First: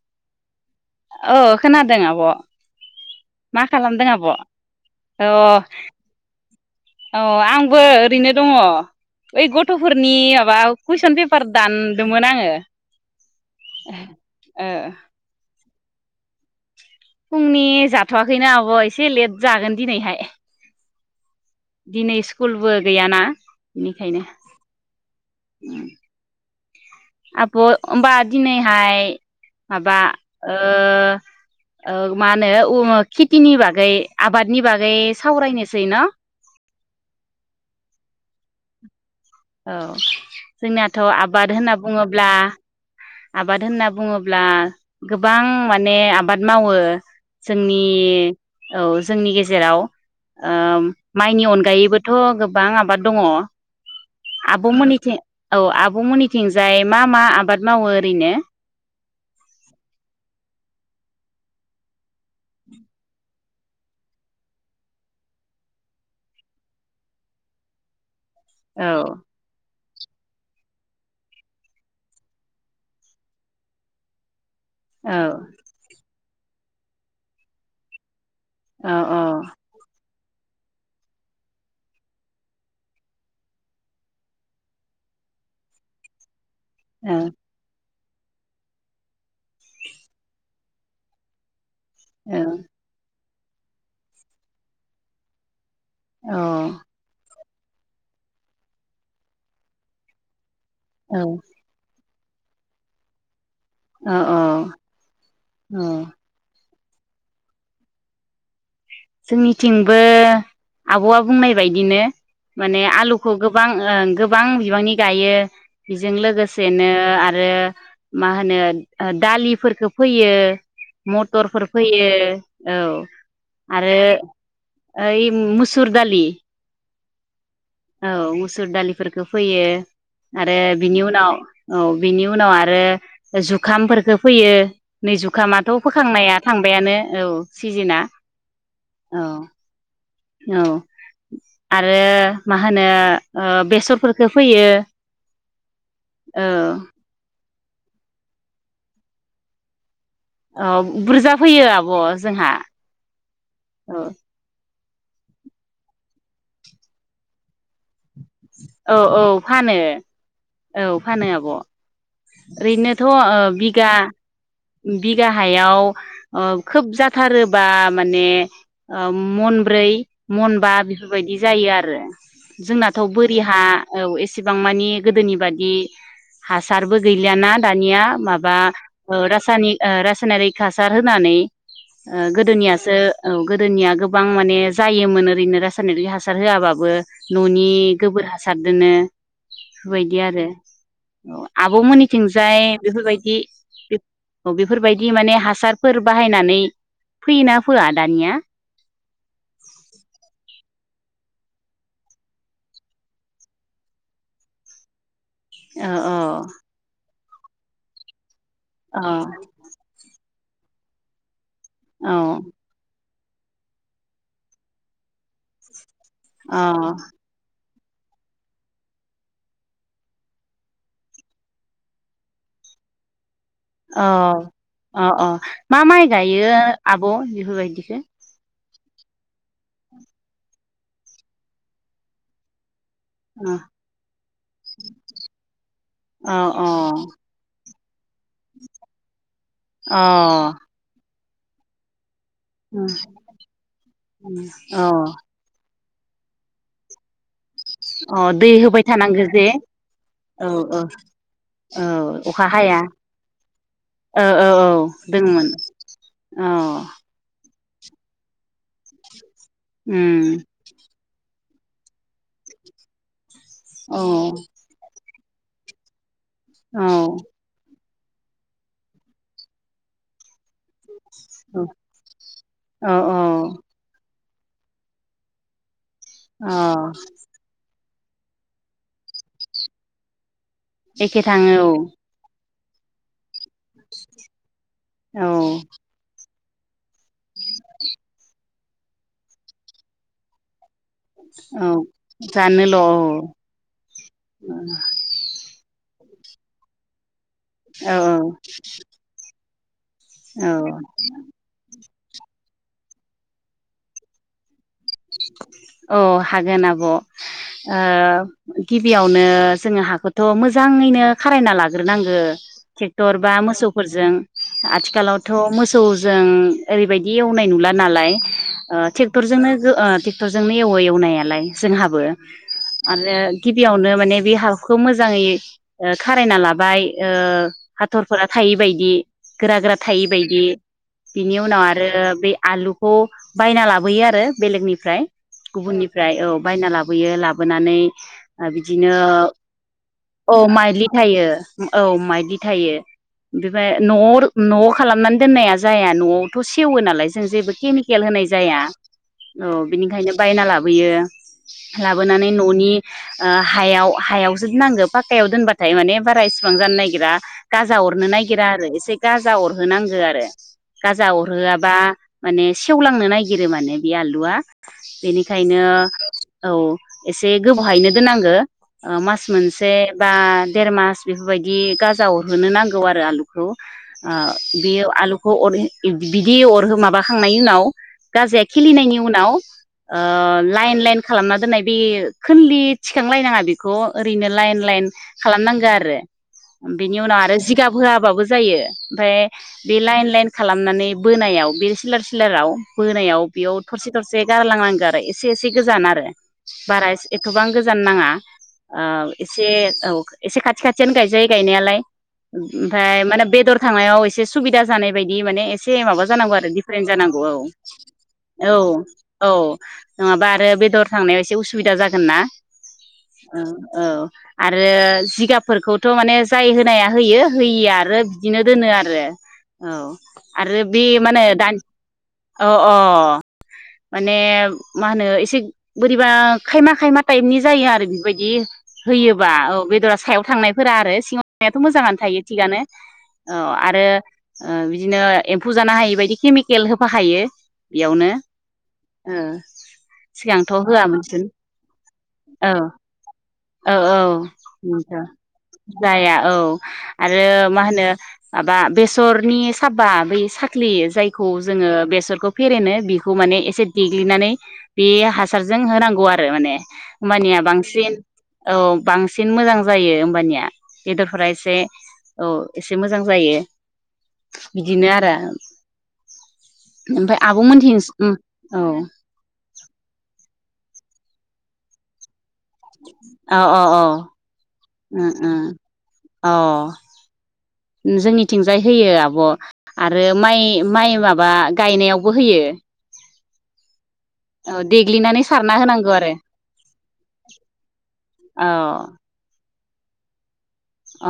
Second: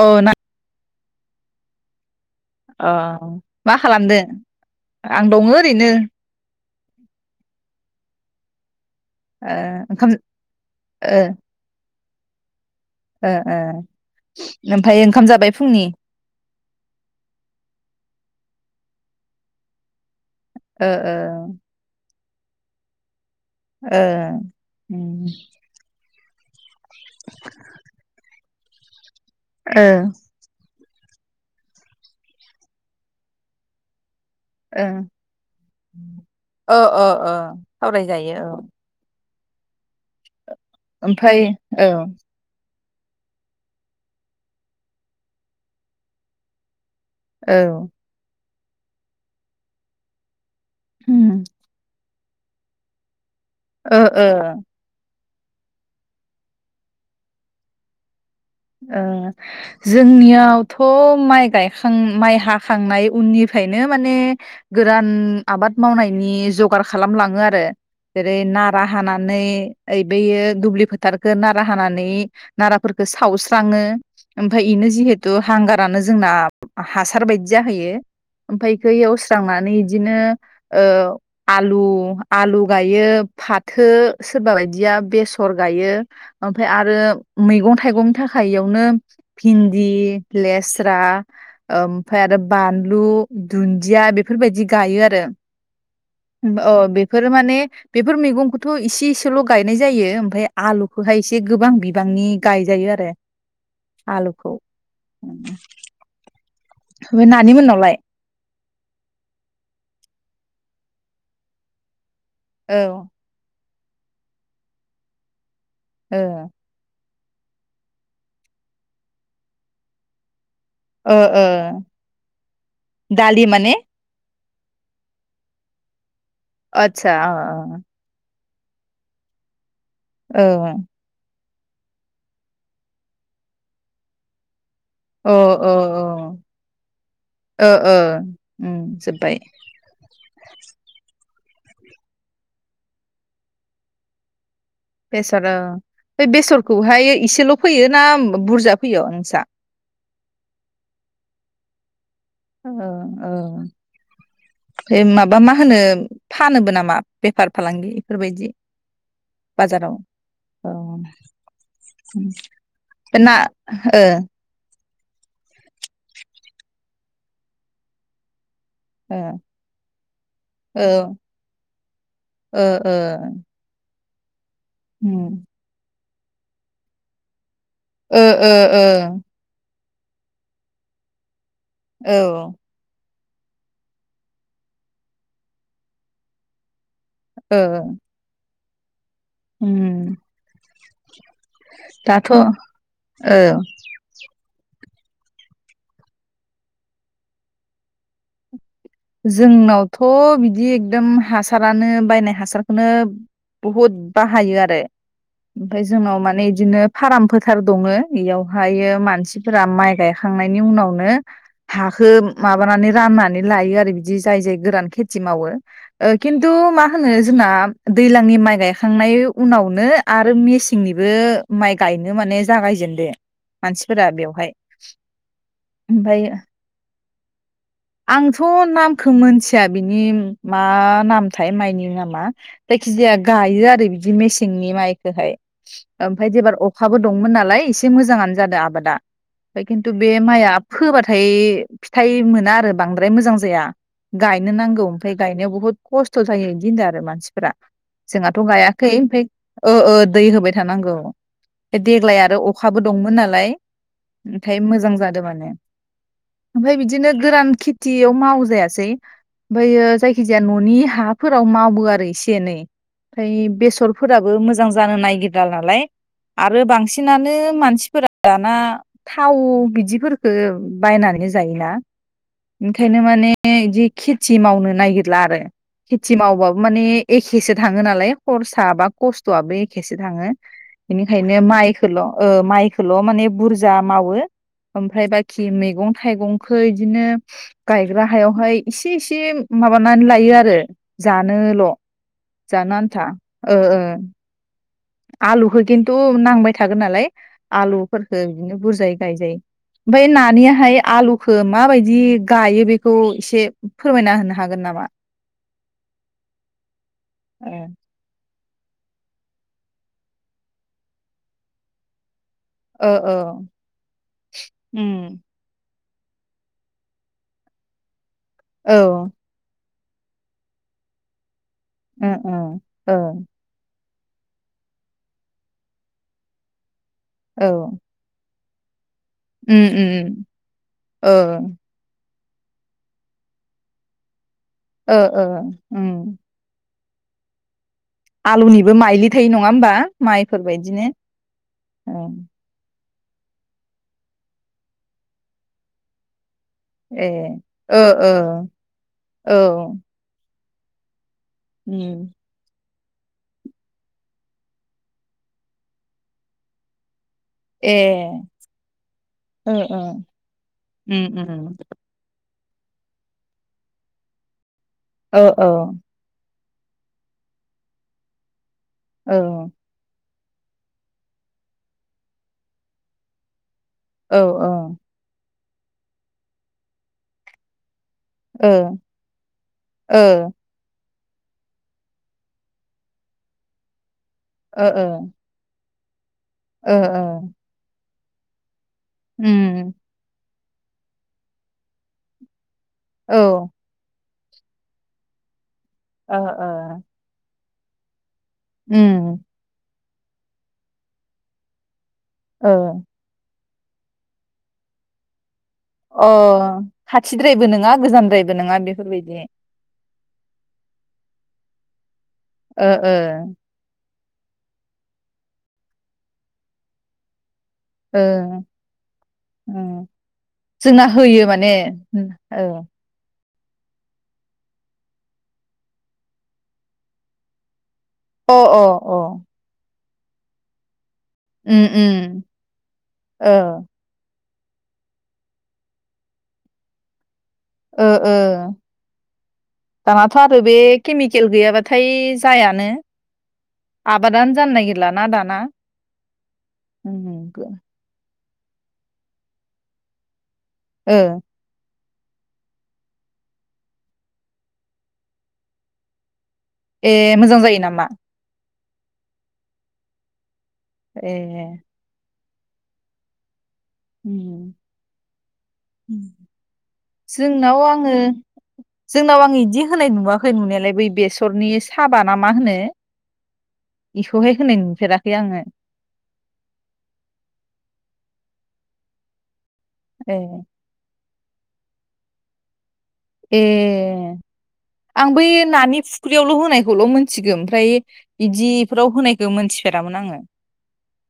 औ ना औ खोनादों आब' अ मा खालामदों खालामदो आब' आं दङो ओरैनो औ आंबो ओरैनो दङ ओइ ओ ओंखाम गथ'फोरनि माबा ओ कुइसन पेपार दान दोंमोन आङो ओ ओ ओ ओमफाय ओंखाम जाबाय फुंनि फुंनि जाथ'वाखैनो आब' एसे लेट जागोन दिनैहाय ओ ओ दिनै स्कुलबो गैयाना बेनिखायनो ओ आब‌' ओमबा दिनैहाय ओ माबा ओ ओ मा होनो खेथिनि बागै आबादनि बागै ओ सावरायनोसै न ओ ओ ओ सावरायजायो औ औ जोंनाथ' ओमफ्राय आबाद होनना औ बुङोब्ला आबाद होनना बुङोब्ला गोबां माने आबाद मावो औ जोंनि औ जोंनि गेजेराव ओ माइनि अनगायैबो थ' गोबां आबाद दङ ओ ओ आब'मोननिथिं औ आबमोननिथिंजाय मा मा आबाद मावो ओरैनो ओ जोंनियावथ' माइ गायखां माइ हाखांनाय उननिफ्रायनो माने गोरान आबाद मावनायनि जगार खालामलाङो आरो जेरै नारा औ हानानै ओ बेयो दुब्लि फोथारखौ नारा हानानै नाराफोरखौ सावस्रि राङो ओमफाय बेनो औ जिहेतु हांगारानो जोंना हासार बायदि जाहैयो ओमफाय औ एखौ‌ एवस्रांनानै इदिनो ओ आलु आलु गायो फाथो सोरबा बादिया बेसर गायो। ओमफ्राय आरो औ मैगं थाइगं यावनो भिन्दि लेस्रा ओमफ्राय आरो औ बानलु दुन्दिया बेफोरबायदि गायो आरो औ अ बेफोरो माने बेफोर मैगंखौथ' इसे इसेल' गायनाय जायो। ओमफाय आलुखौहाय एसे औ गोबां बिदि बिबांनि गायजायो आरो औ आलुखौ औ औ बे नानि मोननावलाय? जोंनिथिंबो आब'आ बुंनाय बायदिनो। औ माने आलुखौ गो बां ओ गोबां बिबांनि गायो। बेजों ओ लोगोसेनो आरो रो मा होनो दालिफोरखो फोयो। ओ मटरफोर ओ फोयो। दालि औ माने आरो ओ इ मसुर दालि आतसा ओ ओ औ मुसुर दालिफोरखौ फैयो। अ आरो बिनि उनाव औ बिनि उनाव आरो जुखामफोरफोरखो फोयो। नै औ जुखामाथ' औ फोखांनाया औ थांबायानो औ ओ ओ सिजोना उम औ जोब्बाय औ आरो मा होनो ओ बेसरफोरखौ फोयो। बेसर ओ बे बेसरखौहाय एसेल' फोयो ना बुरजा फोयो नोंसा? अ बुरजा फोयो आब' जोंहा औ औ औ बे माबा मा होनो फानोबो नामा बेफार फालांगि बेफोरबायदि औ औ फानो बाजाराव? औ फानो आब' ओरैनोथ' ओ बे ना बिगा ओ बिगा हायाव खोब जाथारोबा माने ओ मनब्रै मनबा बेफोरबायदि जायो आरो औ ओ जोंनाथ' ओ बोरि हा औ एस सेबां मानि गोदोनि उम बादि हासारबो गैलियाना दानिया ओ ओ माबा ओ रासायनिक ओ रासायनारिक हासार होनानै औ ओ गोदोनियासो औ गोदोनिया गोबां माने जायोमोन ओरैनो रासायनारि हासार होआबाबो ओ न'नि गोबोर हा सारदोनो उम बेफोरबायदि आरो औ दाथ' औ आब'मोननिथिंजाय बेफोरबायदि औ बेफोरबायदि बिदि माने हासारफोर बाहायनानै फैयोना फोआ दानिया जोंनावथ' बिदि एकदम हासारानो बायनाय हासारखौनो बहुद बाहायो आरो ओमफ्राय औ जोंनाव औ माने बिदिनो फारामफोर सार दङ बेयाव हायो औ मानसिफोरा माइ गाय थांनायनि उनावनो हाखौ औ माबानानै रानना नानै‌ लायो आरो बिदि जाय जाय गोरान खेथि मावो खिन्थु मा औ होनो जोंना दैलांनि माइ गायखांनायनि उनावनो आरो मेसेंनिबो माइ गायनो माने जागायजेननो अ अ अ मा माइ ओमफाय गायो आब' बेफोरबायदिखौ आंथ' नामखौ मोनथिया बिनि मा नामथाय माइनि नामा जायखिजाया अ गायो आरो बिदि मेसेंनि माइखौहाय ओमफ्राय एबार अ अखाबो दंमोन नालाय मोजां आरो जादों आबादा फ्राय खिन्थु अ बे माइआ फोबा थाय फिथाइ मोन आरो बांद्राय मोजां जाया गायनो नांगौ अ ओमफ्राय गायनायाव बुहुत खस्थ' जायो इदि होनदों आरो मानसि फोरा अ जोंहाथ' दै होबाय गायाखै ओमफ्राय थानांगो जे ओ ओ दै औ होबाय औ थानांगौ औ देग्लाय आरो अखा हाया अखाबो दंमोन नालाय औ औ ओमफ्राय औ मोजां जादों दोङोमोन माने औ ओमफाय बिदिनो गोरान खि बेयाव मावजायासेै ओमफायो उम जायखिजाया न'नि हाफोर फ्राव मावो आरो एसे एनै ओमफाय औ बेसरफोराबो मोजां जानो नागिर दाला लाय आरो औ बांसिनानो मानसिफोरा दाना थाव बिदिफोरखो बायनानै जायोना औ बेनो माने इदि खि खेथि मावनो नागिरला आरो खेथि मावबाबो माने औ एखेसो थाङो नालाय खरसा बा खस्थ'आबो एखेसो थाङो। एखे बेनिखायनो थाङो माइखौल' ओ माइ खोल' माने बुरज जा मावो ओमफ्राय औ बाखि मैगं थाइगं खो इदिनो गायग्रा हायावहाय इसे इसे माबानानै लायो आरो। जानोल' औ जानो जानोल' आन्था औ ओ ओ। आलुखौ खिन्थु नांबाय थागोन नालाय औ आलुफोरखो बिदिनो बुरजायै गायजायो। ओमफाय औ नानियाहाय आलुखो माबाय जि गायो बिखौ एसे फोरमायना होनो हागोन नामा? औ हागोन आब' ओ गिबियावनो जोङो हाखौथ' मोजाङैनो खारायना लाग्रोनांगो। ओ ट्रेक्टर बा औ मोसौफोरजों उम आथिखालावथ' मोस सौ जों ओरैबायदि एवनाय नुला नालाय ओ टेक्टरजोंनो जो ट्रेक्ट'रजोंनो एवो एवनायालाय जोंहाबो ओ ओ आरो गिबियावनो माने बे हाखौ मोजाङै खारायना लाबाय ओ औ हाथरफोरा थायै बायदि गोरा उम गोरा थायि उम बायदि बिनि ओ उनाव आरो बे आलुखौ बायना लाबोयो आरो ओ बेलेगनिफ्राय ओ उम गुबुननिफ्राय औ बायना लाब लाबोयो लाबोनानै आलुनिबो बिदिनो माइलि थायो नङा होमबा औ माइज्ल माइफोरबायदिनो थायो औ ओं माइज्लि थायो बेफ्राय न'आव न'आव खालामनानै दोननाया जाया न'आव थ' सेवो ए नालाय जों जेबो ओ केमिकेल ओ होनाय जाया औ बिनिखायनो बायना लाबोयो उम लाबोनानै न'नि ओ हायाव हायावसो नांगो पाखायाव दोनबाथाय माने बारा इसिबां जानो नागिरा ए गाजा अरनो नागिरा आरो एसे गाजा ओ ओ अरहोनांगो आरो उम गाजा उम अरहोआबा माने सेवलांनो नायगिरो माने बे आलुवा ओ औ बेनिखायनो औ एसे गोबावहायैनो दोननांगो ओ औ मास मोनसे बा देर मास बेफोरबायदि गाजा अरहोनो नांगौ आरो आलुखौ आ औ ओ ओ बियो आलु अर ओ बिदि अर हो माबाखांनायनि उनाव ओ खिलिनायनि उनाव ओ लाइन लाइन खालामना दोननाय बे खोनलि थिखांलायनाङा बेखौ ओरैनो लाइन ओ लाइन खालामनांगो आ रोे बिनि ओ उनाव आरो जिगाब होआ बाबो जायो आमफाय उम बे लाइन लाइनख खालामनानै बोनायाव बे सिलार सिलाराव औ बोनायाव ओ थरसे थरसे गारलांनांगो आरो एसे एसे से गोजान आरो ओ बारा एसे-एथबां गो जानो नाङा औ उम एसे औ एसे खाथि खाथियानो गायजायो गायनायालाय ओ ओम-ओमफाय माने बेदर थांनायाव एसे सुबिदा जानाय बायदि माने एस अ खाथिद्रायबो नोङा गोजानद्राय औ औ नङाबा आरो बेदर थांनायाव एसे उसुबिदा जागोन ना। ओ ओ ओं औ आरो जिगाबफोरखौथ' माने जाय होनाया होयो। होयिया आरो बिदिनो ओ दोनो आरो औ उम आरो बे जोंना मानो होयो माने दन ओ अ अ माने मा होनो एसे बोरैबा खायमा खायमा टाइपनि जायो आरो। बेबायदि अ अ होयोबा औ बेदरा सायाव थांनायफोरा आरो। सिङाव थांनायाथ' उम मोजाङानो थायो उम थिगानो औ ओ आरो बिदिनो एम्फौ जानो हायिबायदि केमिकेल होफाखायो। ओ बेयावनो ओ ओ दानाथ' आरो सिगांथ' बे होआमोनसुन केमिकेल गैयाबाथाय औ जायानो औ औ आबादानो जानो औथ' नागिरलाना दाना जाया औ आरो उम मा होनो। माबा बेसरनि साबा बै साख ख्लि ओ जायखौ जोङो बेस सोरखौ फेरेनो बेखौ माने एसे देग्लिनानै बे हासारजों होनांगौ आरो। रो माने ए होनबानिया मोजां जायो नामा बांसिन औ बांसिन मोजां जायो होमबानिया। ए बेदरफोरा एसे औ एसे मोजां जायो। उम बिदिनो आरो ओमफाय नाव आङो जोंनाव आङो इदि होनाय नुखै नुनायाला मोनलाय बै बेसरनि साबा ना मा होनो औ औ औ इखौहाय होनाय ओ नुफेराखै आङो ओ अ जोंनिथिं जाय होयो आब' आरो ए माइ माइ मा बा गायनायावबो होयो। ए औ आं देग्लिनानै बै सारना नानि होनांगौ आरो फुख्रियावल' होनायखौल' मोनथिगो ओमफ्राय इदिफोराव औ होनायखौ मोनथि फेरामोन आङो।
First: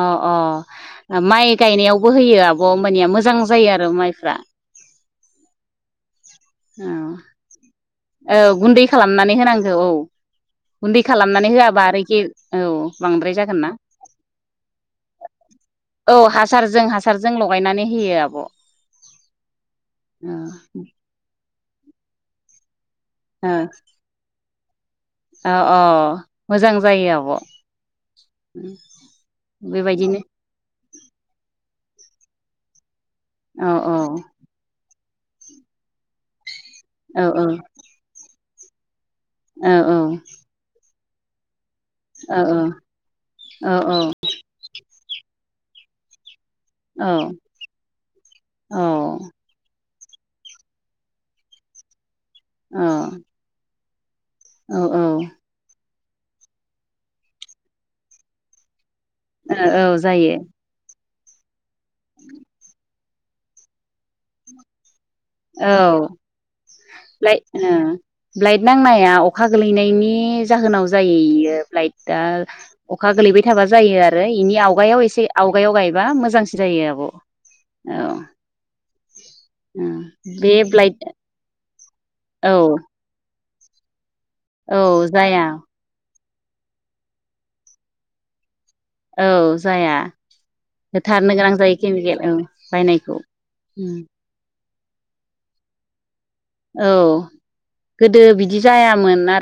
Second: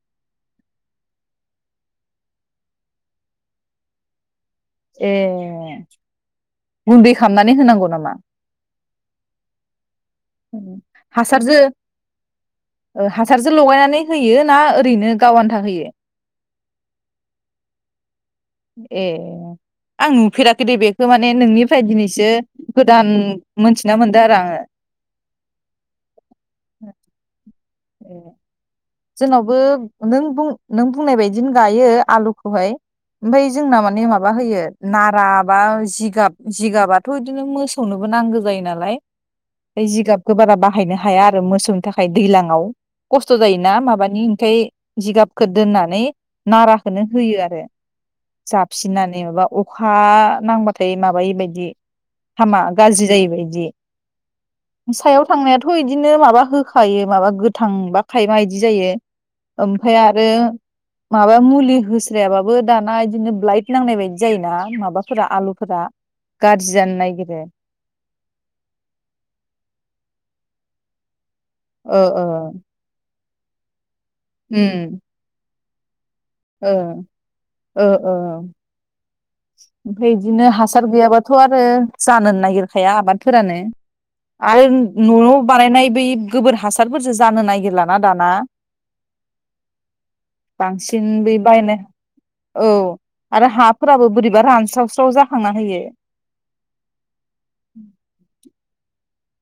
अ अ ओ माइ गायनायावबो होयो आब' होमबानिया मोजां जायो आरो माइफ्रा। ए ओव गुन्दै खालामनानै होनांगौ नामा औ गुन्दै खालामनानै होनांगौ औ गुन्दै खालामनानै हासारजो होआबा आरो एखे औ ओ बांद्राय हासारजो जागोन ना लगायनानै होयो ना ओरैनो गाव आन्था होयो औ हासारजों हासारजों लगायनानै होयो आब' औ ए आं नुफेराखै दे बेखो माने नोंनि फ्राय दिनैसो गोदान मोनथिना मोनदो आरो आङो। अ अ मोजां जायो आब'। ए जोंनावबो बेबायदिनो नों बुं नों बुंनाय बायदिनो गायो। आलुखौहाय ओमफाय औ जोंना औ माने माबा होयो नारा बा जिगाब जिगाबाथ' औ इदिनो औ मोसौनोबो नांगो जायो नालाय औ जिगाबखौ बारा बाहायनो हाया आरो मोसौ थाखाय औ दैलांआव खस्थ' जायो औ ना माबानि ओमफाय जिगाब खो दोननानै नाराखोनो होयो आरो जाबसिननानै माबा अ खा नांबाथाय माबायि बायदि। हामा गाज्रि औ जायि बायदि। औ सायाव थांनायाथ' इद दिनो माबा होखायो माबा गोथां बा थाइमा इदि जायो औ ओमफाय औ आरो जायो माबा मुलि होस्रायाबाबो दाना दिनो ब्लाइट नांनाय बायदि जायो ना माबा औ नागिरो ब्लाइट ओ ब्लाइट नांनाया अखा गोलैनायनि जाहोनाव जायो इयो। ओ ब्लाइदा अखा गोलैबाय थाबा जायो आ रो इनि उम आवगायाव एसे आव गायाव गाय बा मोजांसिन ओ जायो आब' औ। ओमफाय इदिनो बे हासार ब्लाइट गैयाबाथ' आरो ओ जानोन औ नागिरखाया आबादफोरानो। आरो औ न'आव जाया बानायनाय बै गोबोर हासारफोरजो जानो नागिरलाना दाना। औ जाया बांसिन बै होथारनो गोनां बायनाय जायो केमिकेल औ बायनायखौ उम। बा रानस्रावस्राव जाखांना होयो। औ गोदो बिदि जायामोन आ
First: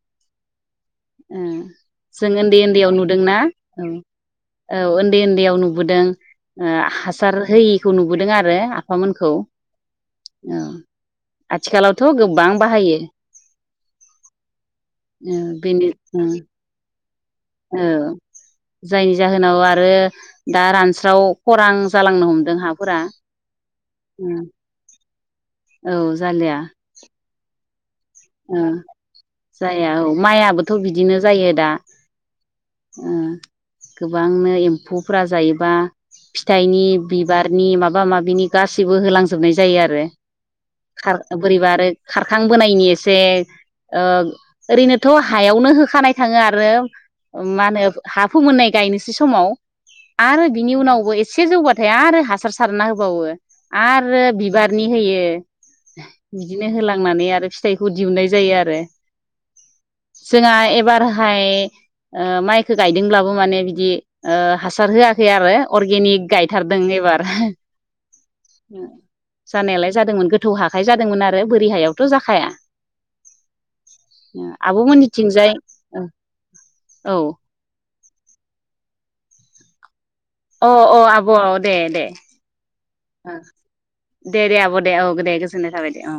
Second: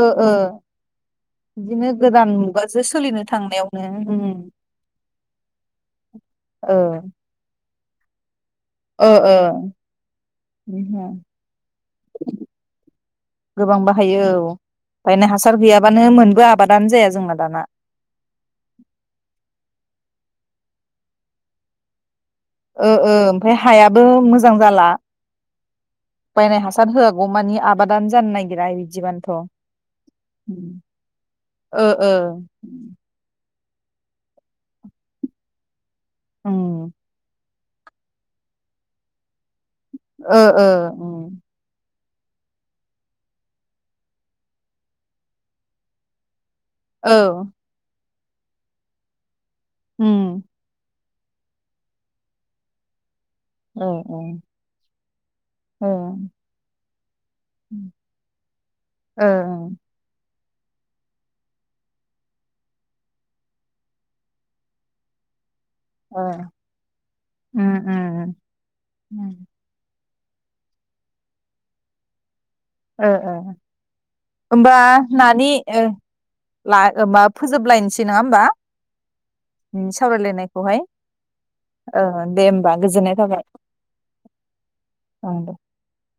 ओ ओ ओ बिदिनो जों गोदान ओन्दै मुगाजों ओन्दैयाव सोलिनो नुदोंनाा औ थांनायावनो उम औ ओन्दै ओन्दैयाव नुबोदों ओ हासार होयि खौ नुबोदों आरो। ओ आफामोनखौ ओ औ आथिखालावथ' [unintelligible] गोबां बाहायो गोबां बाहायो औ बायना ओ हासार गैया बानो मोनबो आबादान जाया जोंना दाना औ जायनि जाहोनाव आरो दा रानस्राव खरां जालांनो हम ओ ओ ओमफ्राय हायाबो मोजां जाला औ जालिया बायनाय हासार होआगौ मानि आबाद ओ जाया औ माइआबोथ' बिदिनो जायो दा ओ ओ ओ गोबांनो एम्फौफ्रा जायोबा उम फिथाइनि बिबार नि माबा माबिनि गासिबो होलांजोबनाय जा जायो आरो ओ ओ खार उम बोरैबा आरो खारखांबोनायनि जे ओ ओरैनोथ' हायावनो होखानाय थाङो आ रो औ मानो हा फोमोननाय गायनोसै समाव उम आरो बिनि उनावबो एसे से जौबाथाय आरो हासार सारना होबावो। ओ आरो बिबारनि होयो ओ बिदिनो होला थांनानै आरो फिथाइखौ दिहुननाय जायो आरो ओ ओं जोंहा एबारहाय ओ माइखौ गायदोंब्लाबो माने बिदि ओ हासार होआखै आरो। अर्गेनिक ओ गायथारदों एबार उम उम उम जानायालाय जादोंमोन। गोथौ हाखाइ जादोंमोन आरो बोरि हायावथ' जाखाया। होमबा आब'मोननिथिंजाय नानि ला औ होमबा फोजोबलायनोसै नङा होमबा? उम अ सावरायलायनायखौहाय अ आब' दे दे ओ होमबा गोजोननाय थाबाय दे दे आब' दे औ दे गोजोननाय थाबाय दे औ